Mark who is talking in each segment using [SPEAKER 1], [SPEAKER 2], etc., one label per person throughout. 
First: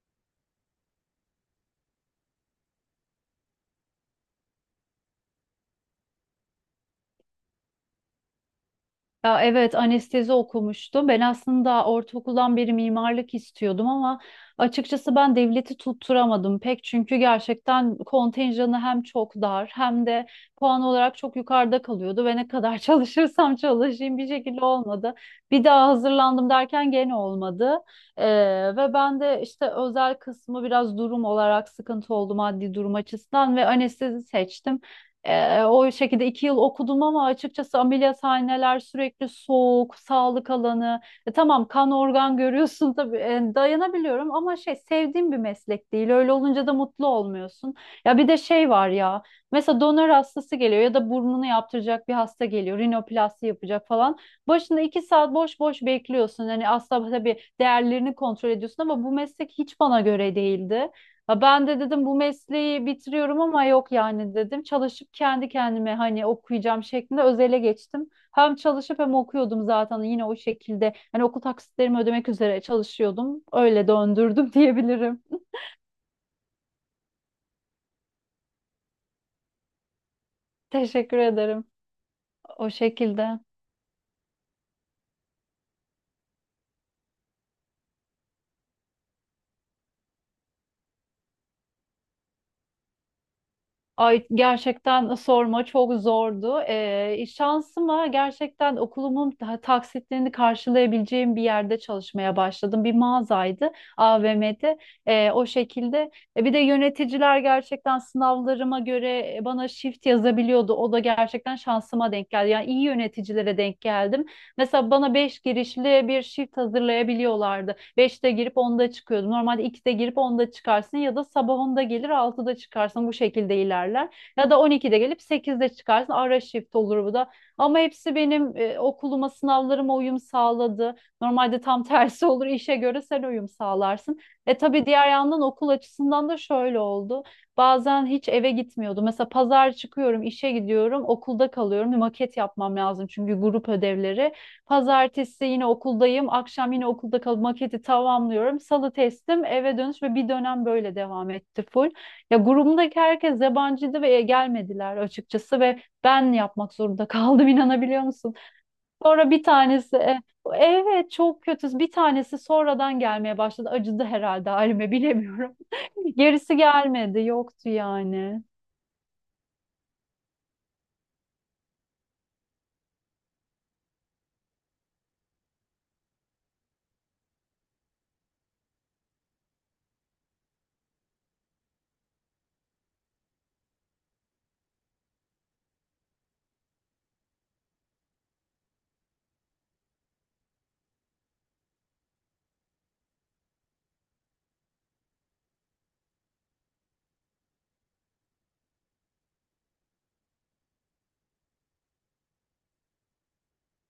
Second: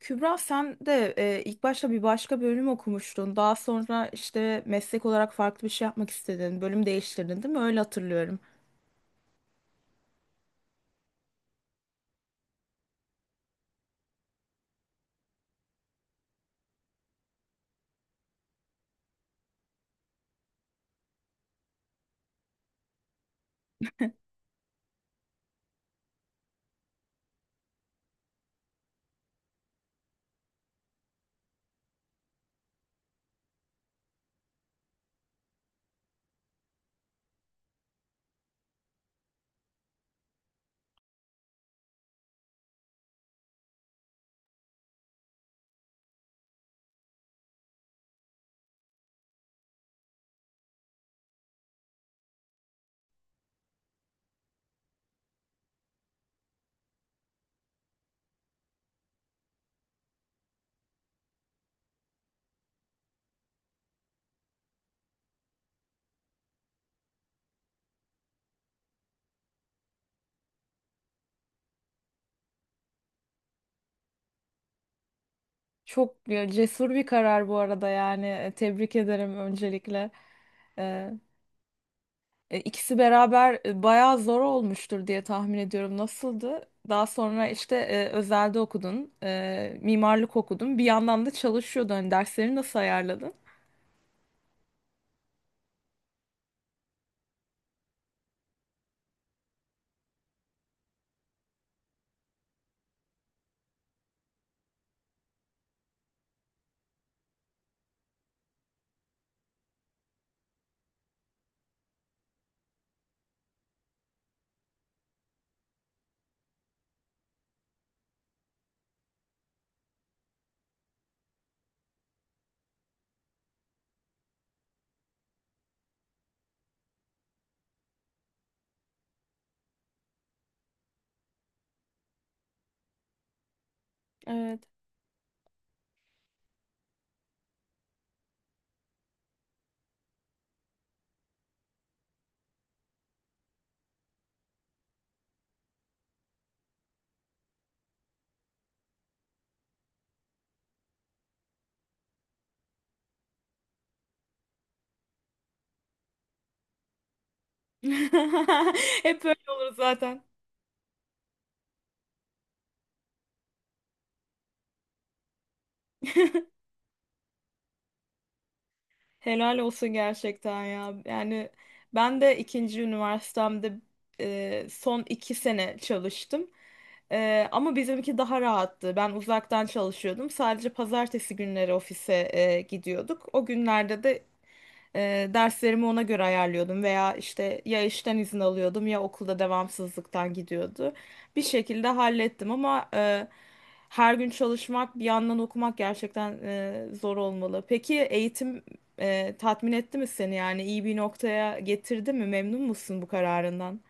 [SPEAKER 1] Kübra sen de ilk başta bir başka bölüm okumuştun. Daha sonra işte meslek olarak farklı bir şey yapmak istedin. Bölüm değiştirdin değil mi? Öyle hatırlıyorum.
[SPEAKER 2] Ya evet anestezi okumuştum. Ben aslında ortaokuldan beri mimarlık istiyordum ama açıkçası ben devleti tutturamadım pek. Çünkü gerçekten kontenjanı hem çok dar hem de puan olarak çok yukarıda kalıyordu ve ne kadar çalışırsam çalışayım bir şekilde olmadı. Bir daha hazırlandım derken gene olmadı. Ee, ve ben de işte özel kısmı biraz durum olarak sıkıntı oldu maddi durum açısından ve anestezi seçtim. O şekilde 2 yıl okudum ama açıkçası ameliyathaneler sürekli soğuk, sağlık alanı. Tamam kan organ görüyorsun tabii dayanabiliyorum ama şey sevdiğim bir meslek değil. Öyle olunca da mutlu olmuyorsun. Ya bir de şey var ya mesela donör hastası geliyor ya da burnunu yaptıracak bir hasta geliyor. Rinoplasti yapacak falan. Başında 2 saat boş boş bekliyorsun. Hani aslında tabii değerlerini kontrol ediyorsun ama bu meslek hiç bana göre değildi. Ha ben de dedim bu mesleği bitiriyorum ama yok yani dedim. Çalışıp kendi kendime hani okuyacağım şeklinde özele geçtim. Hem çalışıp hem okuyordum zaten yine o şekilde. Hani okul taksitlerimi ödemek üzere çalışıyordum. Öyle döndürdüm diyebilirim.
[SPEAKER 1] Çok ya, cesur bir karar bu arada yani. Tebrik ederim öncelikle. Ee,
[SPEAKER 2] Teşekkür ederim. O
[SPEAKER 1] ikisi
[SPEAKER 2] şekilde.
[SPEAKER 1] beraber bayağı zor olmuştur diye tahmin ediyorum. Nasıldı? Daha sonra işte özelde okudun, mimarlık okudun. Bir yandan da çalışıyordun. Hani dersleri nasıl ayarladın?
[SPEAKER 2] Ay gerçekten sorma çok zordu. Şansıma gerçekten okulumun taksitlerini karşılayabileceğim bir yerde çalışmaya başladım. Bir mağazaydı AVM'de. O şekilde. Bir de yöneticiler gerçekten sınavlarıma göre bana shift yazabiliyordu. O da gerçekten şansıma denk geldi. Yani iyi yöneticilere denk geldim. Mesela bana 5 girişli bir shift hazırlayabiliyorlardı. 5'te girip 10'da çıkıyordum. Normalde 2'de girip 10'da çıkarsın ya da sabah 10'da gelir 6'da çıkarsın bu şekilde ilerler. Ya da 12'de gelip 8'de çıkarsın ara shift olur bu da. Ama hepsi benim okuluma sınavlarıma uyum sağladı. Normalde tam tersi olur işe göre sen uyum sağlarsın. E
[SPEAKER 1] Evet.
[SPEAKER 2] tabii diğer yandan okul açısından da şöyle oldu. Bazen hiç eve gitmiyordum. Mesela pazar çıkıyorum, işe gidiyorum, okulda kalıyorum. Bir maket yapmam lazım çünkü grup ödevleri. Pazartesi yine okuldayım. Akşam yine okulda kalıp maketi tamamlıyorum. Salı testim, eve dönüş ve bir dönem böyle devam etti full. Ya grubumdaki herkes yabancıydı ve gelmediler açıkçası ve ben yapmak zorunda kaldım inanabiliyor musun?
[SPEAKER 1] Hep
[SPEAKER 2] Sonra
[SPEAKER 1] öyle
[SPEAKER 2] bir
[SPEAKER 1] olur
[SPEAKER 2] tanesi
[SPEAKER 1] zaten.
[SPEAKER 2] evet çok kötü. Bir tanesi sonradan gelmeye başladı. Acıdı herhalde halime bilemiyorum. Gerisi gelmedi, yoktu yani.
[SPEAKER 1] Helal olsun gerçekten ya. Yani ben de ikinci üniversitemde son iki sene çalıştım. E, ama bizimki daha rahattı. Ben uzaktan çalışıyordum. Sadece pazartesi günleri ofise gidiyorduk. O günlerde de derslerimi ona göre ayarlıyordum veya işte ya işten izin alıyordum ya okulda devamsızlıktan gidiyordu. Bir şekilde hallettim ama her gün çalışmak bir yandan okumak gerçekten zor olmalı. Peki eğitim tatmin etti mi seni yani iyi bir noktaya getirdi mi? Memnun musun bu kararından?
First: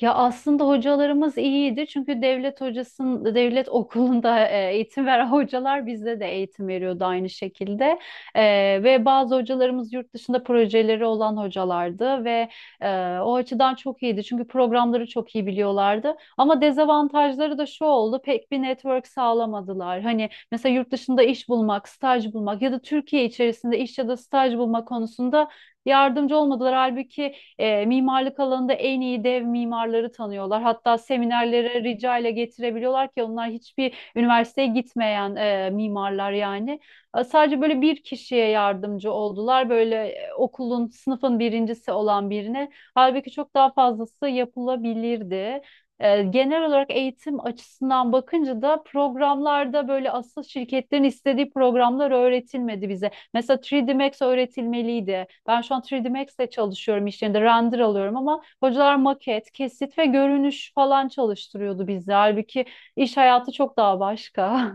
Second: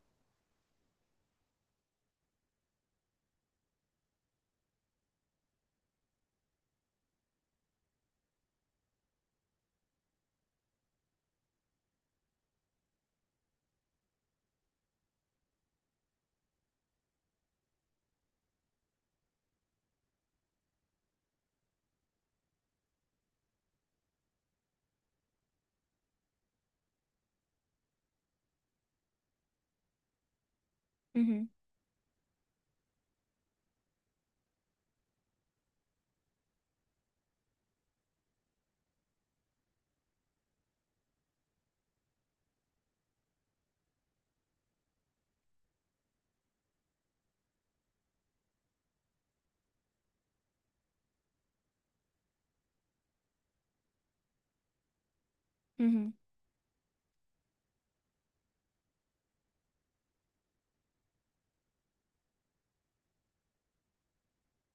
[SPEAKER 2] Ya aslında hocalarımız iyiydi çünkü devlet hocasının devlet okulunda eğitim veren hocalar bizde de eğitim veriyordu aynı şekilde. E, ve bazı hocalarımız yurt dışında projeleri olan hocalardı ve o açıdan çok iyiydi çünkü programları çok iyi biliyorlardı. Ama dezavantajları da şu oldu, pek bir network sağlamadılar. Hani mesela yurt dışında iş bulmak, staj bulmak ya da Türkiye içerisinde iş ya da staj bulma konusunda yardımcı olmadılar. Halbuki mimarlık alanında en iyi dev mimarları tanıyorlar. Hatta
[SPEAKER 1] Hı hı.
[SPEAKER 2] seminerlere rica ile getirebiliyorlar ki onlar hiçbir üniversiteye gitmeyen mimarlar yani. Sadece böyle bir kişiye yardımcı oldular. Böyle okulun, sınıfın birincisi olan birine. Halbuki çok daha fazlası yapılabilirdi. Genel olarak eğitim açısından bakınca da programlarda böyle asıl şirketlerin istediği programlar öğretilmedi bize. Mesela 3D Max öğretilmeliydi. Ben şu
[SPEAKER 1] Hı
[SPEAKER 2] an 3D
[SPEAKER 1] hı.
[SPEAKER 2] Max'te çalışıyorum, iş yerinde render alıyorum ama hocalar maket, kesit ve görünüş falan çalıştırıyordu bizi. Halbuki iş hayatı çok daha başka.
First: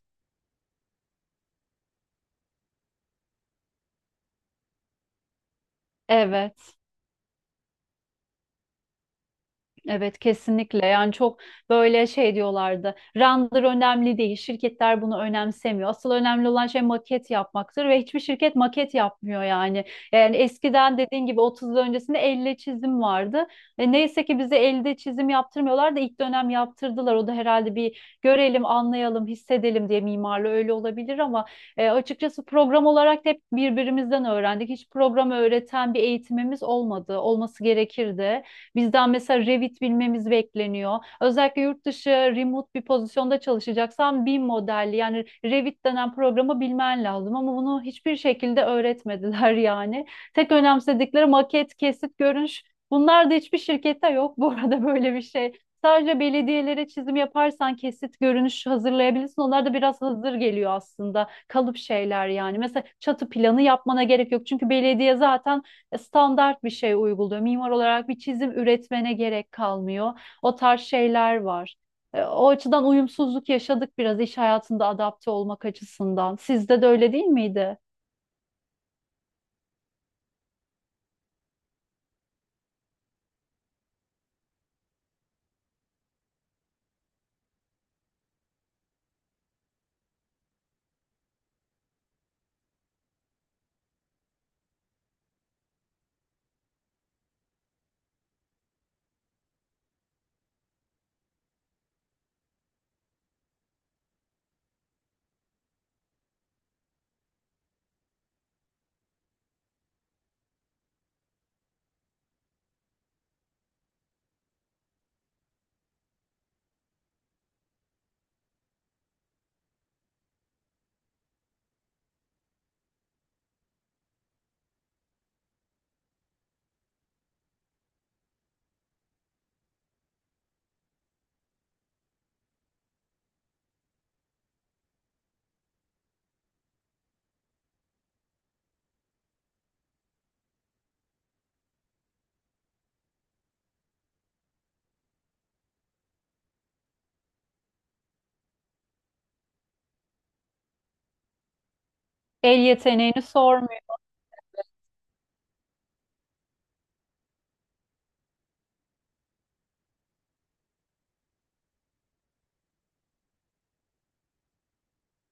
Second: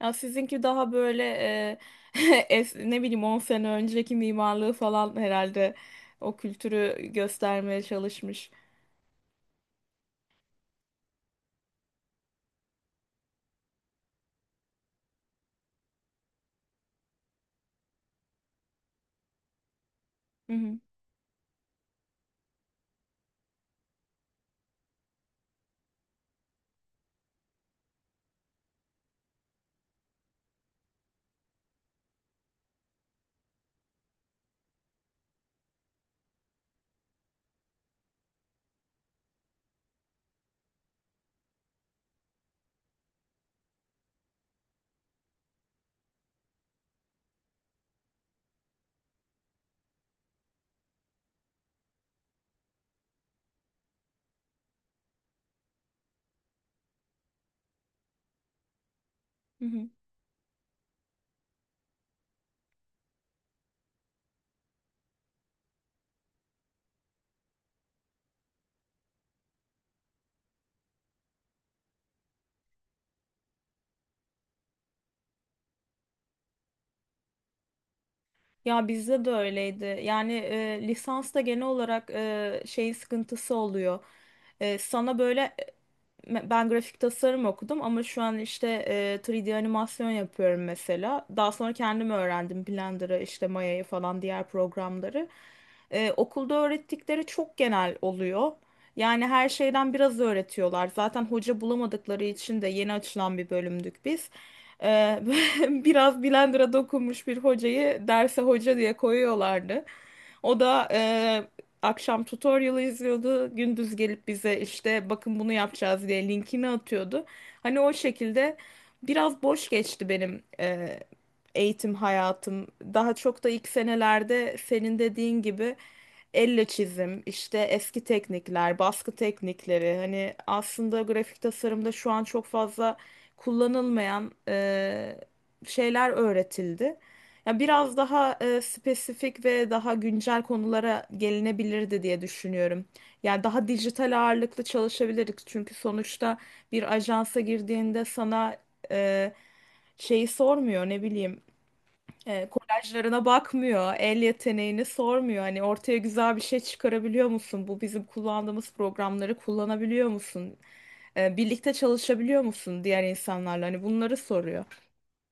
[SPEAKER 1] Ya sizinki daha böyle ne bileyim 10 sene önceki mimarlığı falan herhalde o
[SPEAKER 2] Evet.
[SPEAKER 1] kültürü göstermeye çalışmış.
[SPEAKER 2] Evet, kesinlikle. Yani çok böyle şey diyorlardı, render önemli değil, şirketler bunu önemsemiyor, asıl önemli olan şey maket yapmaktır, ve hiçbir şirket maket yapmıyor Yani
[SPEAKER 1] Hı hı.
[SPEAKER 2] eskiden dediğin gibi 30 yıl öncesinde elle çizim vardı ve neyse ki bize elde çizim yaptırmıyorlar da ilk dönem yaptırdılar, o da herhalde bir görelim anlayalım hissedelim diye, mimarlı öyle olabilir ama açıkçası program olarak da hep birbirimizden öğrendik, hiç program öğreten bir eğitimimiz olmadı, olması gerekirdi. Bizden mesela Revit bilmemiz bekleniyor. Özellikle yurt dışı remote bir pozisyonda çalışacaksan BIM modelli yani Revit denen programı bilmen lazım ama bunu hiçbir şekilde öğretmediler yani. Tek önemsedikleri maket, kesit, görünüş. Bunlar da hiçbir şirkette yok bu arada, böyle bir şey. Sadece belediyelere çizim yaparsan kesit görünüş hazırlayabilirsin.
[SPEAKER 1] Hı
[SPEAKER 2] Onlar da
[SPEAKER 1] hı.
[SPEAKER 2] biraz hazır geliyor aslında. Kalıp şeyler yani. Mesela çatı planı yapmana gerek yok. Çünkü belediye zaten standart bir şey uyguluyor. Mimar olarak bir çizim üretmene gerek kalmıyor. O tarz şeyler var. O açıdan uyumsuzluk yaşadık biraz iş hayatında adapte olmak açısından. Sizde de öyle değil miydi?
[SPEAKER 1] Ya bizde de öyleydi. Yani lisansta genel olarak şeyin sıkıntısı oluyor. Sana böyle, ben grafik tasarım okudum ama şu an işte 3D animasyon yapıyorum mesela. Daha sonra kendim öğrendim Blender'ı, işte Maya'yı falan diğer programları. Okulda öğrettikleri çok genel oluyor. Yani her şeyden biraz öğretiyorlar. Zaten hoca bulamadıkları için de yeni açılan bir bölümdük biz. E, biraz Blender'a dokunmuş bir hocayı derse hoca diye koyuyorlardı. O da akşam tutorial'ı izliyordu. Gündüz gelip bize işte bakın bunu yapacağız diye linkini atıyordu. Hani o şekilde biraz boş geçti benim eğitim hayatım. Daha çok da ilk senelerde senin dediğin gibi elle çizim, işte eski teknikler, baskı teknikleri. Hani aslında grafik tasarımda şu an çok fazla kullanılmayan şeyler öğretildi. Ya biraz daha spesifik ve daha güncel konulara gelinebilirdi diye düşünüyorum. Yani daha dijital ağırlıklı çalışabilirdik. Çünkü sonuçta bir ajansa girdiğinde sana e, şeyi sormuyor, ne bileyim,
[SPEAKER 2] El yeteneğini
[SPEAKER 1] kolajlarına bakmıyor,
[SPEAKER 2] sormuyor.
[SPEAKER 1] el yeteneğini sormuyor. Hani ortaya güzel bir şey çıkarabiliyor musun? Bu bizim kullandığımız programları kullanabiliyor musun? Birlikte çalışabiliyor musun diğer insanlarla? Hani bunları soruyor.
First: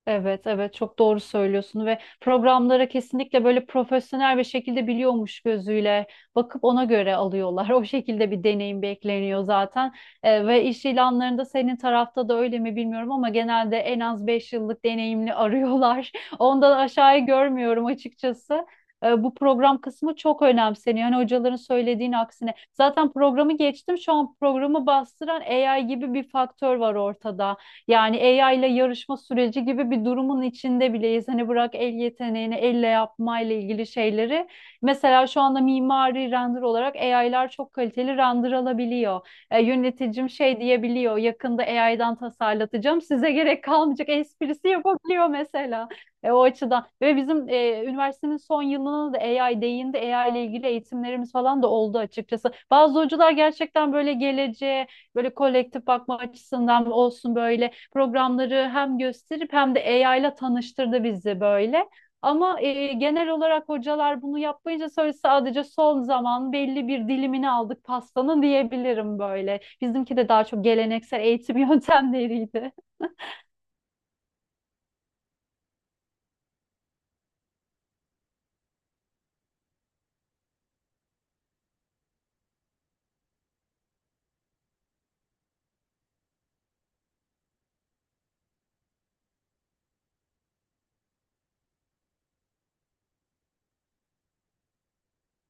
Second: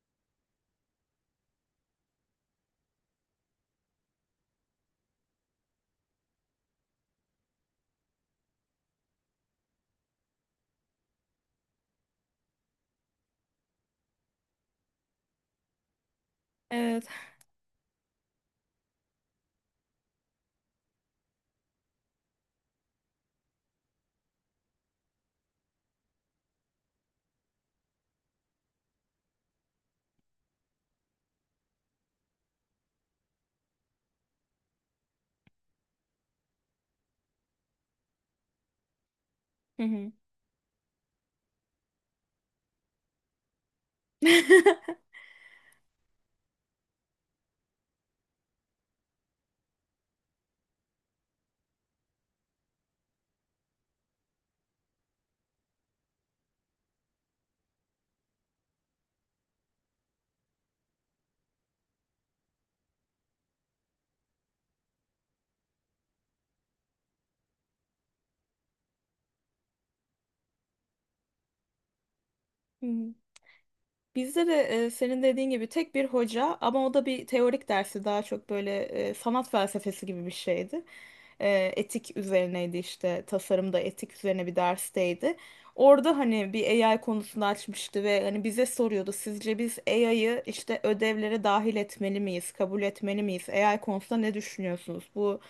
[SPEAKER 2] Evet, evet, çok doğru söylüyorsun, ve programlara kesinlikle böyle profesyonel bir şekilde biliyormuş gözüyle bakıp ona göre alıyorlar. O şekilde bir deneyim bekleniyor zaten. Ve iş ilanlarında senin tarafta da öyle mi bilmiyorum ama genelde en az 5 yıllık deneyimli arıyorlar. Ondan
[SPEAKER 1] Evet.
[SPEAKER 2] aşağıyı görmüyorum açıkçası. Bu program kısmı çok önemseniyor. Hani hocaların söylediğin aksine. Zaten programı geçtim. Şu an programı bastıran AI gibi bir faktör var ortada. Yani AI ile yarışma süreci gibi bir durumun içinde bileyiz. Hani bırak el yeteneğini, elle yapmayla ilgili şeyleri. Mesela şu anda mimari render olarak AI'lar çok kaliteli render alabiliyor. E,
[SPEAKER 1] Hı hı.
[SPEAKER 2] yöneticim şey diyebiliyor, yakında AI'dan tasarlatacağım, size gerek kalmayacak esprisi yapabiliyor mesela. O açıdan ve bizim üniversitenin son yılına da AI değindi. AI ile ilgili eğitimlerimiz falan da oldu açıkçası. Bazı hocalar gerçekten böyle geleceğe, böyle kolektif bakma açısından olsun böyle programları hem gösterip hem de AI ile tanıştırdı bizi böyle. Ama genel olarak hocalar bunu yapmayınca sonra sadece son zaman belli bir dilimini aldık pastanın diyebilirim böyle. Bizimki de daha çok geleneksel eğitim yöntemleriydi.
[SPEAKER 1] Hı hı. Bizde de senin dediğin gibi tek bir hoca, ama o da bir teorik dersi, daha çok böyle sanat felsefesi gibi bir şeydi. Etik üzerineydi, işte tasarımda etik üzerine bir dersteydi. Orada hani bir AI konusunu açmıştı ve hani bize soruyordu, sizce biz AI'yı işte ödevlere dahil etmeli miyiz, kabul etmeli miyiz? AI konusunda ne düşünüyorsunuz? Bu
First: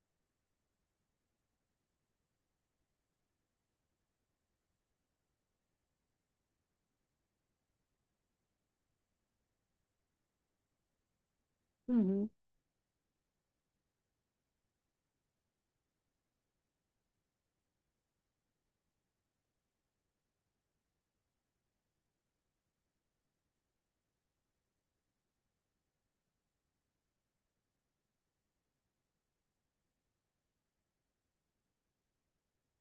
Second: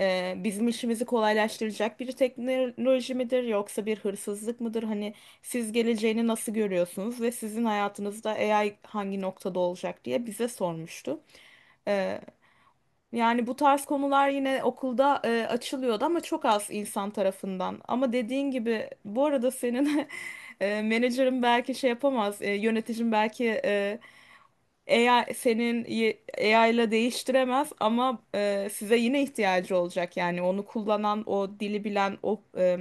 [SPEAKER 1] bizim işimizi kolaylaştıracak bir teknoloji midir yoksa bir hırsızlık mıdır? Hani siz geleceğini nasıl görüyorsunuz ve sizin hayatınızda AI hangi noktada olacak diye bize sormuştu.
[SPEAKER 2] Hı
[SPEAKER 1] Ee,
[SPEAKER 2] hı.
[SPEAKER 1] Yani bu tarz konular yine okulda açılıyordu ama çok az insan tarafından. Ama dediğin gibi, bu arada senin menajerin belki şey yapamaz, yöneticin belki e, AI senin y- AI ile değiştiremez ama size yine ihtiyacı olacak. Yani onu kullanan, o dili bilen,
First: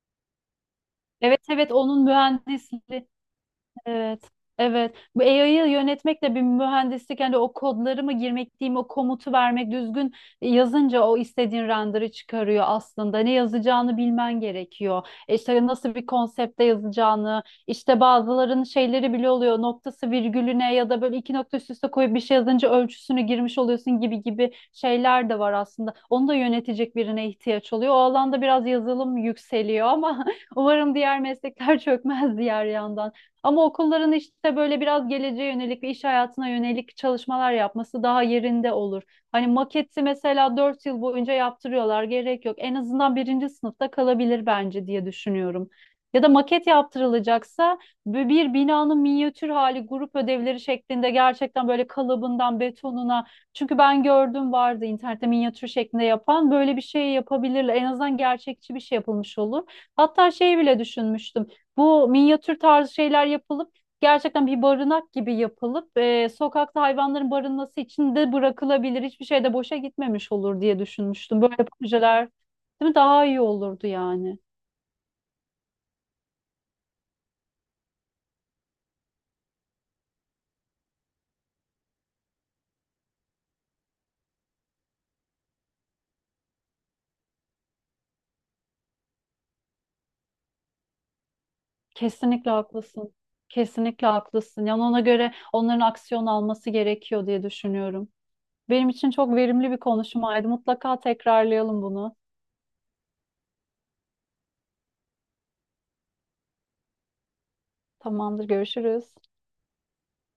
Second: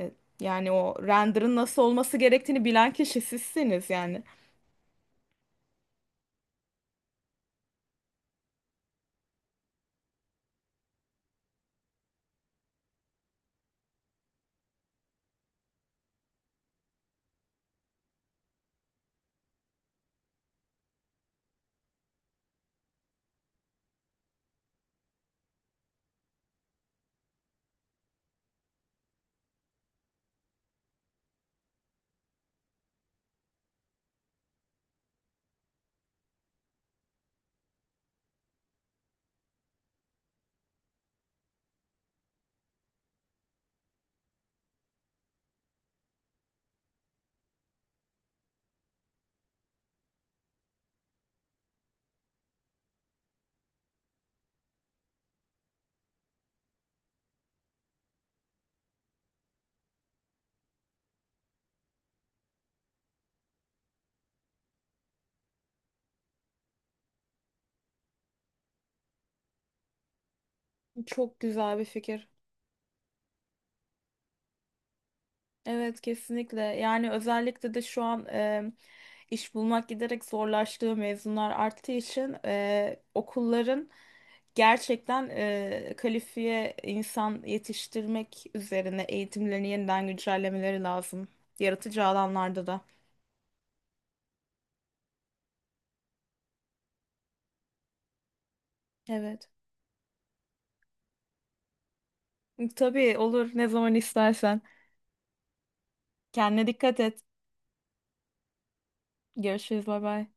[SPEAKER 1] e, yani o
[SPEAKER 2] Evet,
[SPEAKER 1] render'ın
[SPEAKER 2] evet,
[SPEAKER 1] nasıl
[SPEAKER 2] onun
[SPEAKER 1] olması gerektiğini bilen
[SPEAKER 2] mühendisliği.
[SPEAKER 1] kişi sizsiniz yani.
[SPEAKER 2] Evet. Evet. Bu AI'yı yönetmek de bir mühendislik. Yani o kodları mı girmek diyeyim, o komutu vermek düzgün yazınca o istediğin render'ı çıkarıyor aslında. Ne yazacağını bilmen gerekiyor. İşte nasıl bir konsepte yazacağını, işte bazıların şeyleri bile oluyor. Noktası virgülüne ya da böyle iki nokta üst üste koyup bir şey yazınca ölçüsünü girmiş oluyorsun gibi gibi şeyler de var aslında. Onu da yönetecek birine ihtiyaç oluyor. O alanda biraz yazılım yükseliyor ama umarım diğer meslekler çökmez diğer yandan. Ama okulların işte böyle biraz geleceğe yönelik ve iş hayatına yönelik çalışmalar yapması daha yerinde olur. Hani maketi mesela 4 yıl boyunca yaptırıyorlar, gerek yok. En azından birinci sınıfta kalabilir bence diye düşünüyorum. Ya da maket yaptırılacaksa bu bir binanın minyatür hali grup ödevleri şeklinde gerçekten böyle kalıbından betonuna, çünkü ben gördüm, vardı internette minyatür şeklinde yapan, böyle bir şey yapabilirler. En azından gerçekçi bir şey yapılmış olur. Hatta şey bile düşünmüştüm. Bu minyatür tarzı şeyler yapılıp gerçekten bir barınak gibi yapılıp sokakta hayvanların barınması için de bırakılabilir. Hiçbir şey de boşa gitmemiş olur diye
[SPEAKER 1] Çok
[SPEAKER 2] düşünmüştüm. Böyle
[SPEAKER 1] güzel bir
[SPEAKER 2] projeler,
[SPEAKER 1] fikir.
[SPEAKER 2] değil mi? Daha iyi olurdu yani.
[SPEAKER 1] Evet, kesinlikle. Yani özellikle de şu an iş bulmak giderek zorlaştığı, mezunlar arttığı için okulların gerçekten kalifiye insan yetiştirmek üzerine eğitimlerini yeniden güncellemeleri lazım. Yaratıcı
[SPEAKER 2] Kesinlikle
[SPEAKER 1] alanlarda da.
[SPEAKER 2] haklısın. Kesinlikle haklısın. Yani ona göre onların aksiyon alması gerekiyor diye düşünüyorum. Benim için çok
[SPEAKER 1] Evet.
[SPEAKER 2] verimli bir konuşmaydı. Mutlaka tekrarlayalım bunu.
[SPEAKER 1] Tabii olur, ne zaman istersen. Kendine dikkat et.
[SPEAKER 2] Tamamdır, görüşürüz.
[SPEAKER 1] Görüşürüz, bay bay.